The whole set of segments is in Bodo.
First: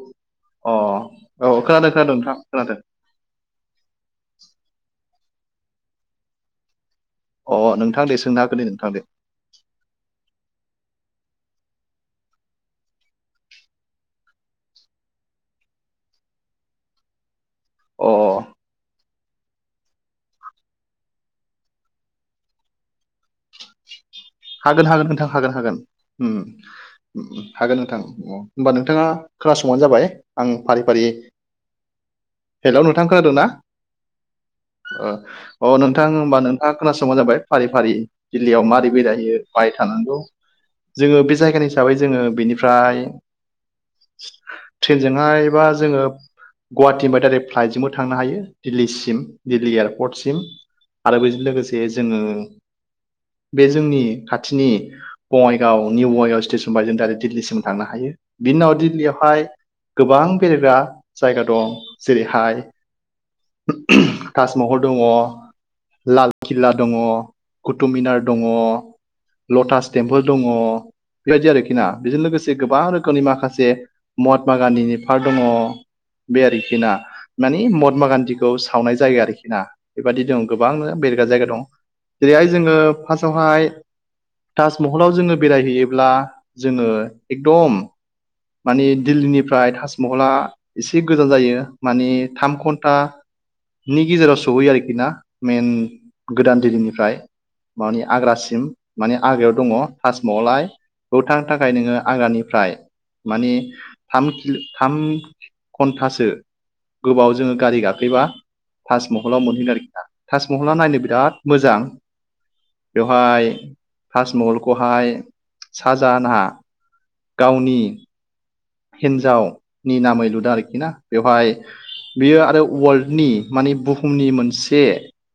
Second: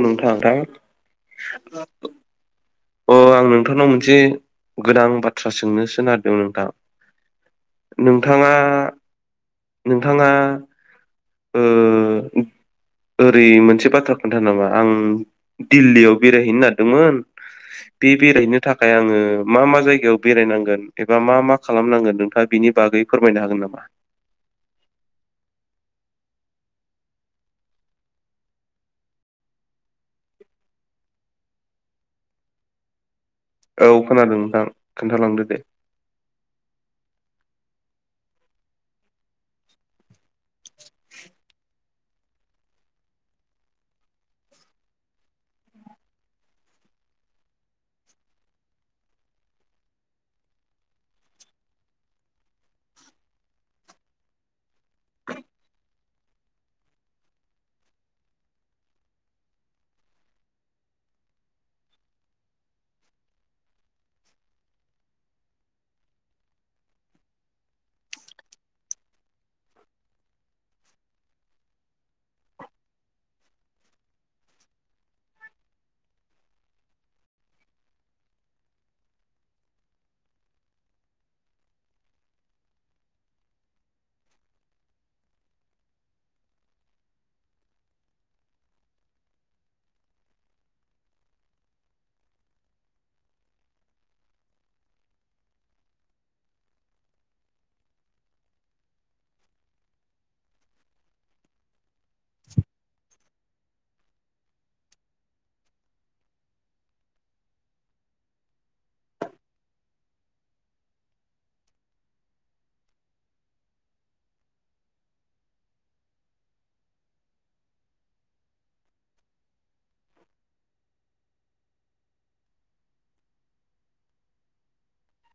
नोंथां अ औ खोनादों खोनादों नोंथां खोनादों अ आं नोंथांनाव मोनसे गोनां बाथ्रासो सोंनोसो नागिरदोंमोन नोंथां। अ नोंथां दे सोंनो नोंथाङा हागोन दे नोंथां दे नोंथाङा ओ ओरै मोनसे बाथ्रा खोन्था नामा आं दिल्लीयाव बेरायहैनो नागिरदोंमोन। अ बि बेरायनो थाखाय आङो मा मा जायगायाव बेरायनांगोन एबा मा मा खालामनांगोन नोंथाङा बिनि बागै फोरमायनो हागोन नामा? हागोन हागोन नोंथां हागोन हागोन ओम हागोन नोंथां। होमबा नोंथाङा खोनासंबानो जाबाय आं फारि फारि हेलौ नोंथां खोनादोंना औ खोनादों नोंथां ओ खोन्थालांदो दे अ नोंथां होमबा नों थाङा खोनासंबानो जाबाय फारि फारि दिल्लीयाव मारै बेरायहैयो अबाय थानांगौ जोङो बे जायगानि हिसाबै जोङो बेनिफ्राय ट्रेनजोंहाय बा जोङो गुवाहाटिनिफ्राय डायरेक फ्लाइटजोंबो थांनो हायो दिल्लीसिम दिल्ली एयारपर्टसिम आरो बेजों लोगोसे जोङो बे जोंनि खाथिनि बङाइगाव निउ बङाइगाव स्टेसन बायजों दायरेक दिल्लीसिम थांनो हायो बिनि उनाव दिल्लीयावहाय गोबां बेरायग्रा जायगा दं जेरैहाय ताजमहल दङ। लालकिल्ला दङ कुटुबमिनार दङ। लटास टेम्पोल दङ। बेबायदि आरोखि ना बेजों लोगोसे गोबां रोखोमनि माखासे महात्मा गान्धीनि पार्क दङ। बे आरोखि ना मानि महात्मा गान्धीखौ सावनाय जायगा आरोखि ना बेबायादि दं गोबां बेरायग्रा जायगा दं। जेरैहाय जोङो फार्स्टआवहाय ताजमहलाव जोङो बेरायहैयोब्ला जोङो एकदम माने दिल्लीनिफ्राय ताजमहला एसे गोजान जायो मानि थाम घन्टा नि गेजेराव सहैयो आरोखि ना मेइन गोदान दिल्लीनिफ्राय मानि आग्रासिम माने आग्रायाव दङ ताजमहलाहाय बेयाव थांनो थाखाय नोङो आगाननिफ्राय माने थाम किल' थाम घन्टासो गोबाव जोङो गारि गाखोयोबा ताजमहलाव मोनहैगोन आरोखि ना ताजमहला नायनो बिराद मोजां बेवहाय ताजमहलखौहाय साजाहाना गावनि हिन्जावनि नामै लुदों आरोखि ना बेवहाय बेयो आरो वार्लदनि माने बुहुमनि मोनसे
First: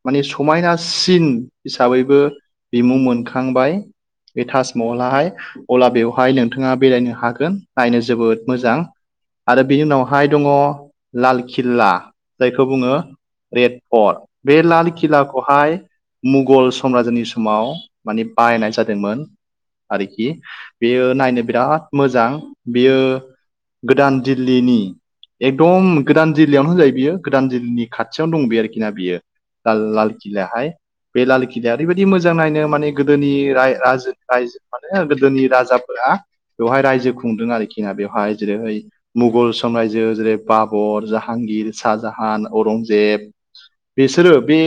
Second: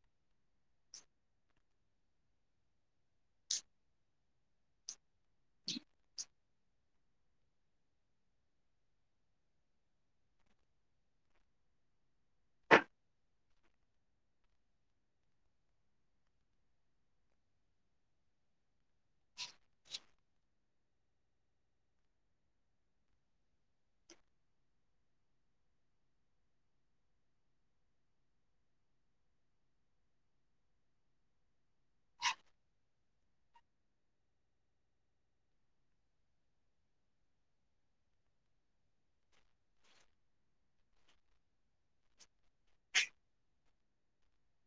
माने समायनासिन हिसाबैबो बिमु मोनखांबाय बे ताजमहलाहाय अब्ला बेवहाय नोंथाङा बेरायनो हागोन नायनो जोबोद मोजां। आरो बिनि उनावहाय दङ लाल किल्ला जायखौ बुङो। रेड फर्ट बे लाल किलाखौहाय मुगल समराजनि समाव माने बायनाय जादोंमोन आरोखि बेयो नायनो बिराद मोजां बियो गोदान दिल्लीनि एकदम गोदान जिल्लायावनो होजायो बियो गोदान जिल्लानि खाथियावनो दं बेयो आरोखि ना बियो ला लाल किल्लला हाय बे लालखिलिाया ओरैबायदि मोजां नायनो माने गोदोनि राज रायजो माने गोदोनि राजाफोरा बेवहाय रायजो खुंदों आरोखि ना बेवहाय जेरैहाय मुगल समराइजो जेरै बाबर जाहांगिर शाहजाहान औरंजेब बिसोरो बे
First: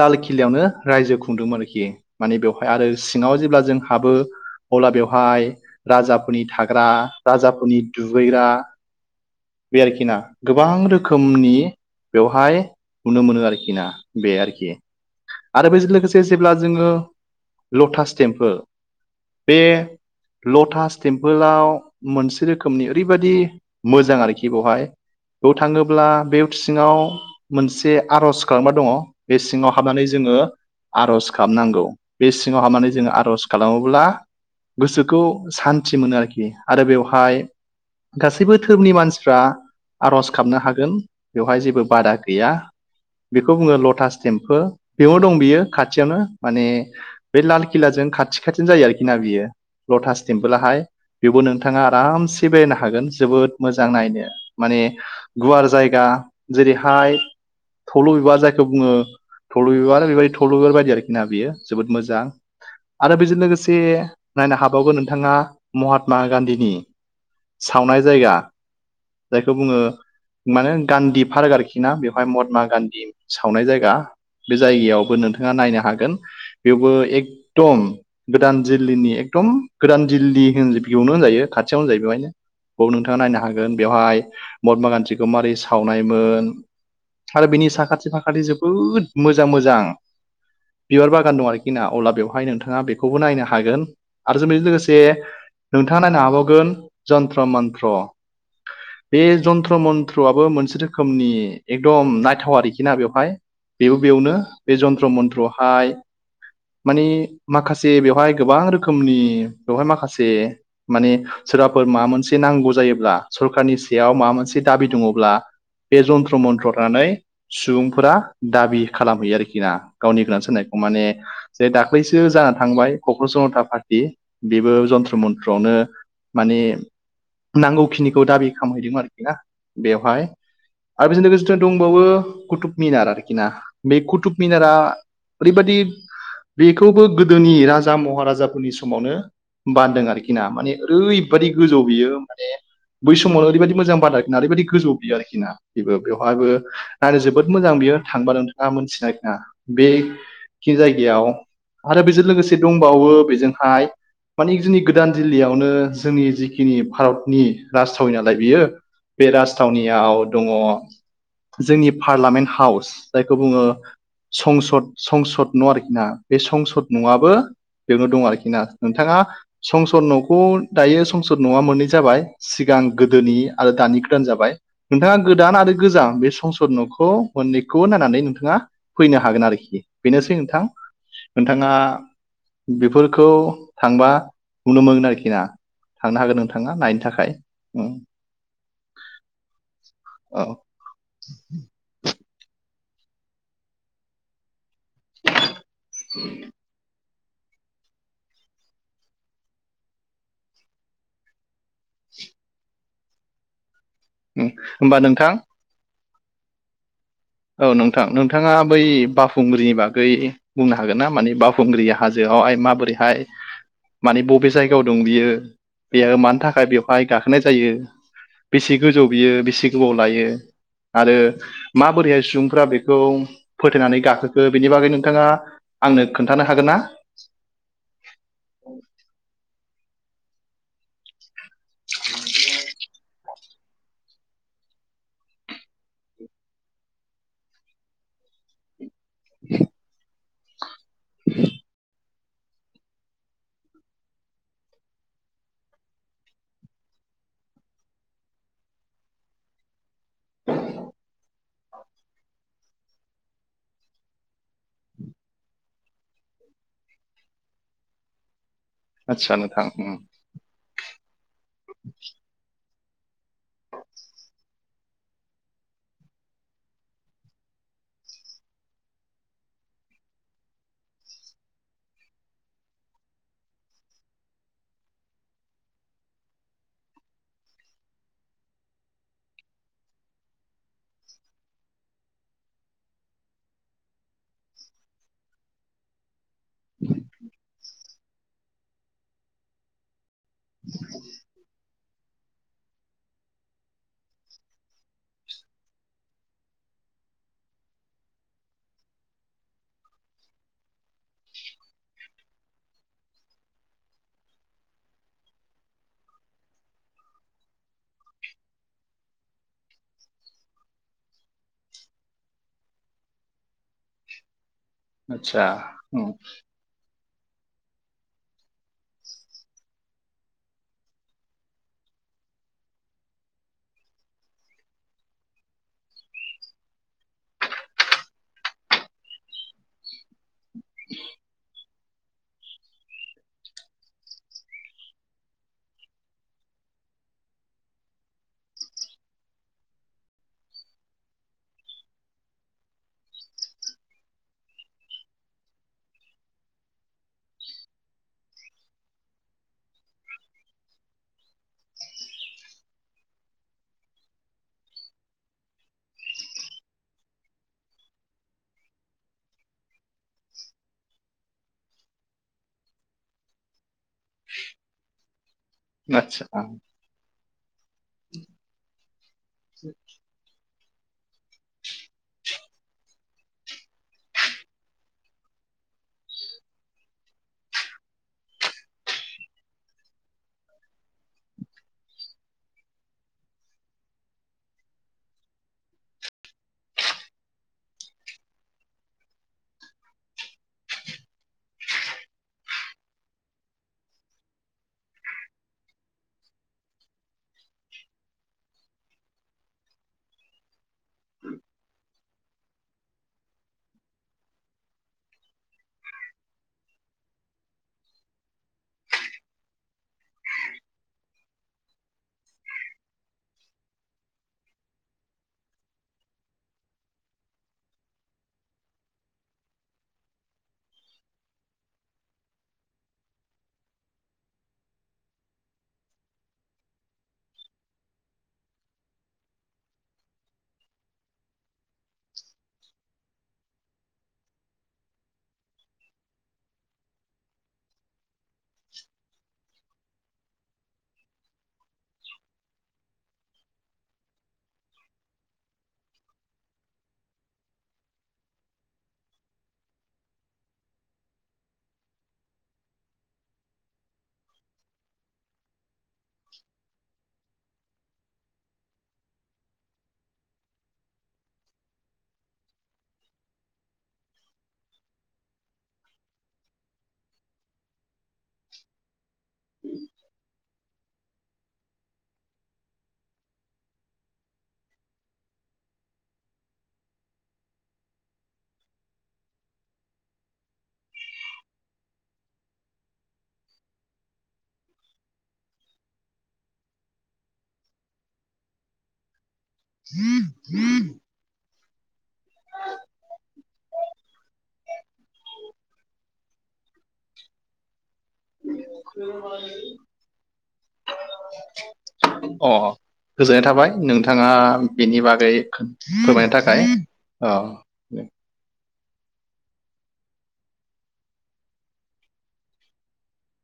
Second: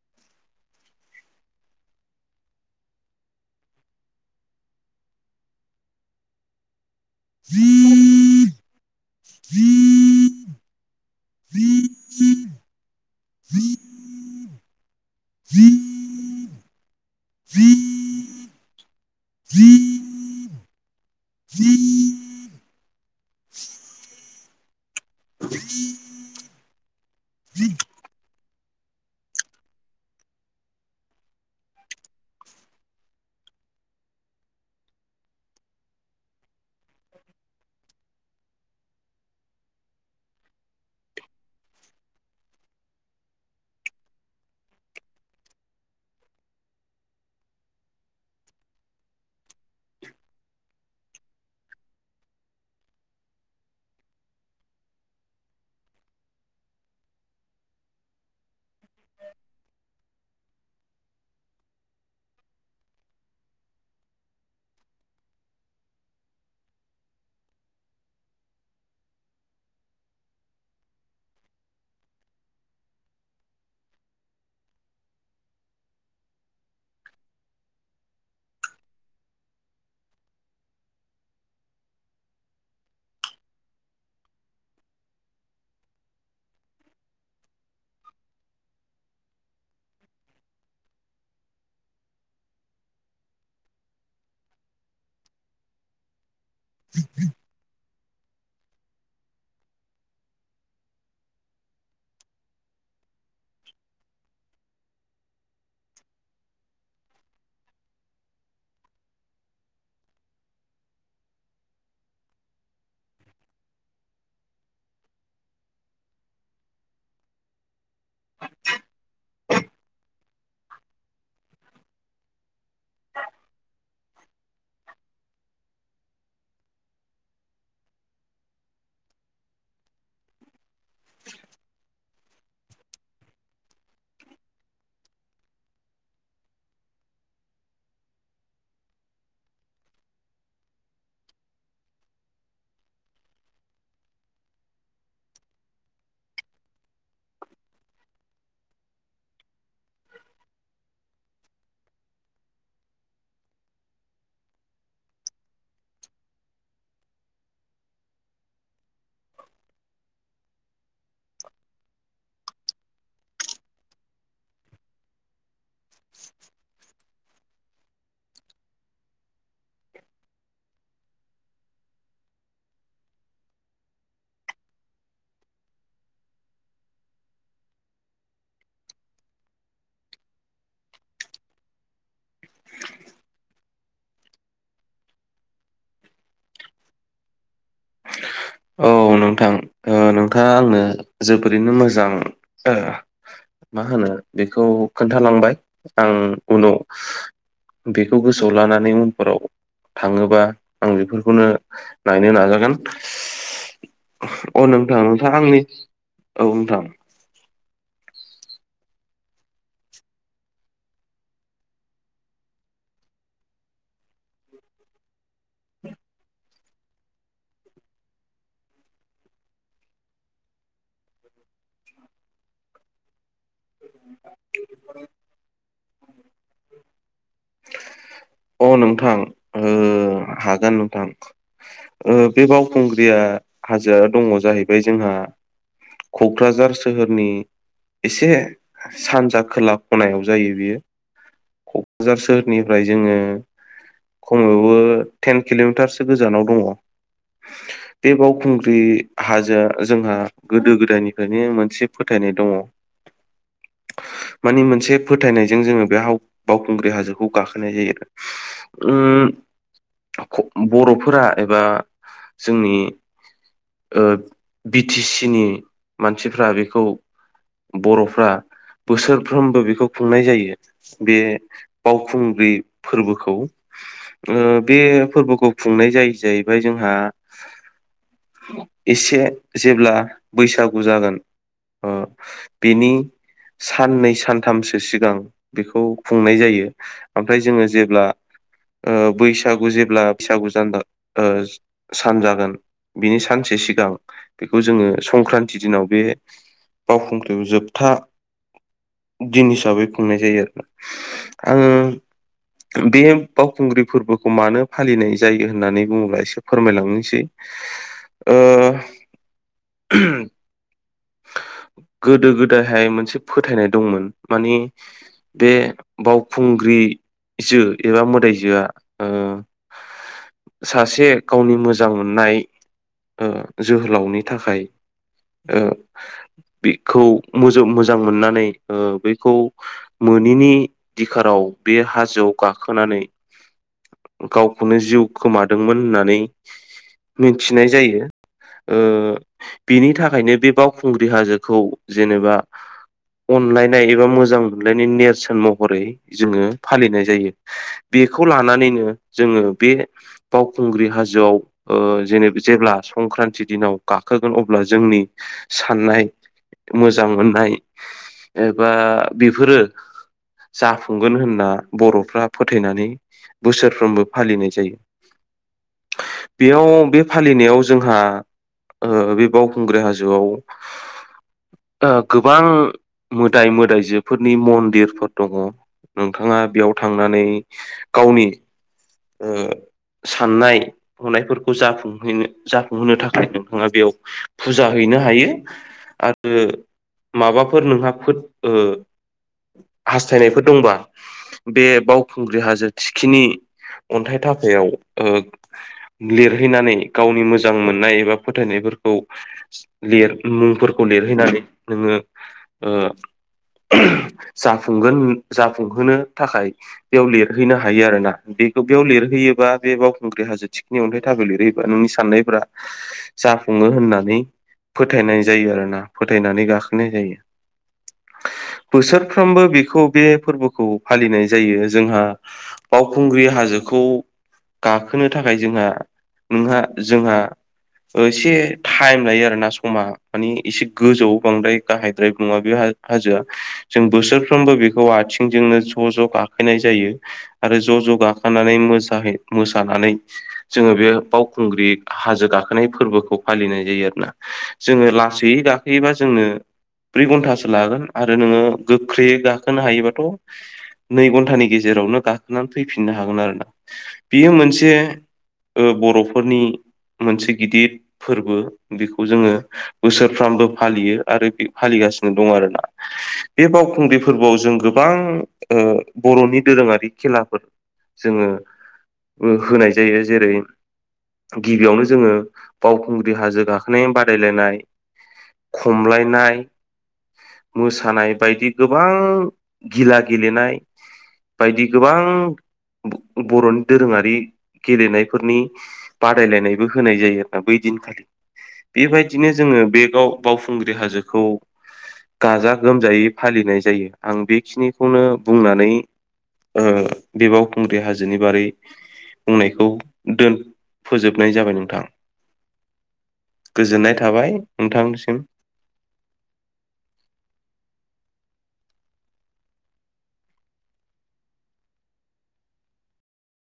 लाल किलायावनो रायजो खुंदोंमोन आरोखि माने बेवहाय आरो सिङाव जेब्ला जों हाबो अब्ला बेवहाय राजा फोरनि थाग्रा राजाफोरनि दुगैग्रा बे आरोखि ना गोबां रोखोमनि बेवहाय नुनो मोनो आरोखि ना बे आरोखि आरो बेजों लोगोसे जेब्ला जोङो लटास टेम्पोल बे लट टेमपोलाव मोनसे रोखोमनि ओरैबादि मोजां आरोखि बेवहाय बेयाव थाङोब्ला बे सिङाव मोनसे आर'ज खालामना दङ बे सिङाव हाबनानै जोङो आर'ज खालामाबनांगौ बे सिङाव हाबनानै जोङो आर'ज खालामोब्ला गोसोखौ सान्थि मोनो आरोखि आरो बेवहाय गासैबो धोरोमनि मानसिफ्रा आर'ज गाबनो हागोन बेवहाय जेबो बादा गैया। बेखौ बुङो लटास टेम्पोल बेयाव दं बियो खाथियावनो माने बे लाल किलाजों खाथि खाथिनो जायो आरोखि ना बियो लटास टेम्प लाहाय बेबो नोंथाङा आरामसे बेरायनो हागोन जोबोद मोजां नायनो माने गुवार जायगा जेरैहाय थब्ल बिबार जायखौ बुङो थब्ल बिबार बेबायदि थब्ल बिबार बायदि आरोखि ना बियो जोबोद मोजां आरो बेजों लोगोसे नायनो हाबावगोन नोंथाङा महात्मा गान्धीनि सावनाय जायगा जायखौ बुङो। माने गान्धी पार्क आरोखि ना बेवहाय महात्मा गान्धी सावनाय जायगा बे जायगायावबो नोंथाङा नायनो हागोन बेवबो एकदम गोदान दिल्लीनि एकदम गोदान दिल्ली होन बेयावनो होनजायो खाथियावनो जायो बेवहायनो ब नोंथाङा नायनो हागोन बेवहाय महात्मा गान्धीखौ मारै सावनायमोन आरो बिनि साखाथि फाखाथि जोबोद मोजां मोजां बिबार बागान दं आरोखि ना अब्ला बेवहाय नोंथाङा बेखौबो नायनो हागोन आरो जों बेजों लोगोसे नोंथाङा नायनो हाबावगोन जन्त्र मन्त्र बे जन्त्र मन्त्रआबो मोनसे रोखोमनि एकदम नायथाव आरोखि ना बेवहाय बेबो बेयावनो बे जन्त्र मन्थ्रआवहाय माने माखासे बेवहाय गोबां रोखोमनि बेवहाय माखासे माने सोरबाफोर माबा मोनसे नांगौ जायोब्ला सरखारनि सायाव माबा मोनसे दाबि दङब्ला बे जन्त्र मन्थ्रनानै सुबुंफोरा दाबि खालामहैयो आरोखि ना गावनि गोनां सारनायखौ माने जे दाख्लैसो जाना थांबाय क'क्रा जनता पार्टि बेबो जन्त्र मन्त्रआवनो माने नांगौखिनिखौ दाबि खालामहैदोंमोन आरोखि ना बेवहाय आरो बेजों लोगोसे दंबावो कुुब मिनार आरोखि ना बे कुटुब मिनारा ओरैबायादि। बेखौबो गोदोनि राजा महाराजाफोरनि समावनो। बान्दों आरोखि ना माने ओरैबादि गोजौ बियो माने। बै समावनो ओरैबायदि मोजां बादानना ओरैबायदि गोजौ बियो आरोखिना बेबो बेवहायो। आरो जोबोद मोजां बियो थांबा नोंथाङा मोनथिनाय आरोना बेखि जायगायाव। आरो बेजों लोगोसे दंबावो बेजोंहाय मानि जोंनि गोदान जिल्लायावनो जोंनि जिखिनि भारतनि राजथावि नालाय बियो। बे राजथावनियाव दङ जोंनि पारलामामेन्ट हाउस जायखौ बुङो संसद संसद न' आरोखि ना बे संसद न'आआबो। बेयावनो दं आरोखि ना नोंथाङा संसार न'खौ। दायो संसद नङा मोननै जाबाय सिगां गोदोनि आरो दानि गोदान जाबाय। नोंथाङा गोदान आरो गोजाम बे संसद न'खौ मोननैखौ नायनानै नोंथाङा फैनो हागोन आरोखि बेनोसै नोंथां नोंथाङा बेफोरखौ थांबा नुनो मोनगोन आरोखि ना। थांनो हागोन नोंथांङा नायनो थाखाय। उम, औ नोंथां ओ औ नोंथांङा आंनो जोबोरैनो मोजां ओ मा होनो बेखौ खोन्थालांबाय आं उनाव बेखौ गोसोआव लानानै उनफोराव थांङोबा आं बेफोरखौनो नायनो नाजागोन। उम। अ होमबा नोंथां-नोंथां नोंथां आंनि औ नोंथां। औ नोंथां नोंथांङा बै बााखुंग्रिनि बागै बुंनो हागोन ना माने बावखुंग्रि हाजोआवहाय माबोरैहाय मानि बबे जायगायाव दं बियो बेयो मानि थाखाय बेवहाय गाखोनाय जायो बेसे गोजौ बियो बेसे गोबाव लायो आरो माबोरैहाय सुबुंफ्रा बेखौ फोथेनानै गाखोखो बेनि बागै नोंथांङा आंनो खोन्थानो हागोन ना? अ नोंथां ओ हागोन नोंथां। ओ बे बावखुंग्रिया हाजोआ दंङ जाहैबाय जोंहा क'क्राझार सोहोरनि एसे सानजा खोला ख'नायाव जायो बेयो। [unintelligible] [inaudible] जार सोहोरनिफ्राय जोंङो खमावबो टेन किल'मिटारसो गोजानाव दंङ। बे बावखुंग्रि हाजोआ जोंहा गोदो-गोदायनिफ्रायनो मोनसे फोथायनाय दंङ मानिे मोनसे फोथायनायजों जोंङो बे बाव खुंग्रि हाजोखौ गाखोनाय जायो। आदसा नोंथां उम ओम बर'फोरा एबा जोंनि ओ बि टि सि नि मानसिफ्रा बेखौ बर'फ्रा बोसोरफ्रोमबो बेखौ खुंनाय जायो। बे बावखुंग्रि फोरबोखौ। ओ बे फोरबोखौ खुंनाय जायो जाहैबाय जोंहा एसे जेब्ला बैसागु जागोन। ओ बिनि साननै सानथामसो सिगां बेखौ खुंनाय जायो ओमफ्राय जोंङो जेब्ला ओ बैसागु जेब्ला बैसागुजान ओ सान जागोन। बिनि सानसे सिगां बेखौ जोंङो संक्रान्ति दिनाव बे बावखुंग्रियाव जोबथा दिन हिसाबै खुंनाय जायो आरो ना। आंङो। बे बावखुंग्रि फोरबोखौ मानो फालिनाय जायो होननानै बुंङोब्ला एसे फोरमायलांनोसै ओ गोदो-गोदायहाय मोनसे फोथायनाय दंमोन। मानि आदसा बे उम बावखुंग्रिजो एबा मोदायजोआ ओ सासे गावनि मोजां मोननाय। ओ जोहोलावनि थाखाय ओ बेखौ मोजों-मोजां मोननानै ओ बेखौ मोनिनि दिखाराव बे हाजोआव गाखोनानै गावखौनो जिउ खोमादोंमोन होननानै मिथिनाय जायो। ओ बिनि थाखायनो बे बावखुंग्रि हाजोखौ जेनोबा अनलायनाय एबा मोजां मोनलायनाय नेरसोन महरै जोंङो फालिनाय जायो। बेखौ लानानैनो जोंङो बे बावखुंग्रि हाजोआव ओ जेने जेब्ला संक्रान्ति दिनाव गाखोगोन अब्ला जोंनि साननाय मोजां मोननाय एबा बेफोरो जाफुंगोन होनना बर'फ्रा फोथायनानै बोसोरफ्रोमबो फालिनाय जायो। आदसा बेयाव बे फालिनायाव जोंहा ओ बे बावखुंग्रि हाजोआव ओ गोबां मोदाय मोदायजो फोरनि मन्दिरफोर दङ नोंथाङा बेयाव थांनानै गावनि ओ साननाय हनायफोरखौ जाफुंहैनो जाफुंहोनो थाखाय नोंथाङा बेयाव फुजा हैनो हायो आरो माबाफोर नोंहा फो औ हास्थायनायफोर दंबा बे बावखुंग्रि हाजो थिखिनि अन्थाइ थापायाव ओ लिरहैनानै गावनि मोजां मोननाय एबा फोथायनायफोरखौ लिर मुंफोरखौ लिरहैनानै नोङो ओ जाफुंगोन जाफुंहोनो थाखाय बेयाव लिरहैनो हायो आरोना। बेखौ बेयाव लिरहैयोबा बे बावखुंग्रि हाजो थिखिनि अन्थाइ थापायाव लिरहैयोबा नोंनि साननायफ्रा जाफुङो होननानै फोथायनाय जायो आरोना फोथायनानै गाखोनाय जायो। बोसोरफ्रोमबो बेखौ बे फोरबोखौ फालिनाय जायो जोंहा। बावखुंग्रि हाजोखौ गाखोनो थाखाय जोंहा नोंहा जोंहा एसे टाइम लायो आरोना समा मानि एसे गोजौआव बांद्राय गाहायद्रायबो नङा बे हा हाजोआ। जों बोसोरफ्रोमबो बेखौ आथिंजोंनो ज' ज' गाखोननाय जायो आरो ज' ज' गा थांनानै मोसाहै मोसानानै जोङो बे बावखुंग्रि हाजो गाखोनाय फोरबोखौ फालिनाय जायो आरोना। जोङो लासैयै गाखोयोबा जोंनो ब्रै घन्टासो लागोन आरो नोङो गोख्रैयै गाखोनो हायोबाथ' नै घन्टानि गेजेरावनो गाखोनानै फैफिननो हागोन आरोना बेयो मोनसे ओ बर'फोरनि मोनसे गिदिर फोरबो। बेखौ जोङो बोसोरफ्रामबो फालियो आरो फालिगासिनो दं आरोना। बे बावखुंग्रि फोरबोआव जों गोबां बर'नि दोरोङारि खेलाफोर जोङो ओ होनाय जायो जेरै गिबियावनो जोङो बावखुंग्रि हाजो गाखोनाय बादायलायनाय खमलायनाय मोसानाय बायदि गोबां गिला गेलेनाय बायदि गोबां बर'नि दोरोङारि गेलेनायफोरनि बादायलायनायबो होनाय जायो नोंथां बै दिनखालि बेबायदिनो जोङो बे बावखुंग्रि हाजोखौ गाजा गोमजायै फालिनाय जायो आं बेखिनिखौनो बुंनानै ओ बे बावखुंग्रि हाजोनि बारै बुंनायखौ दोन फोजोबनाय जाबाय नोंथां अ गोजोननाय थाबाय नोंथाङा थाबाय बेनि नोंथांनिसिम बागै फोरमायनायनि थाखाय औ।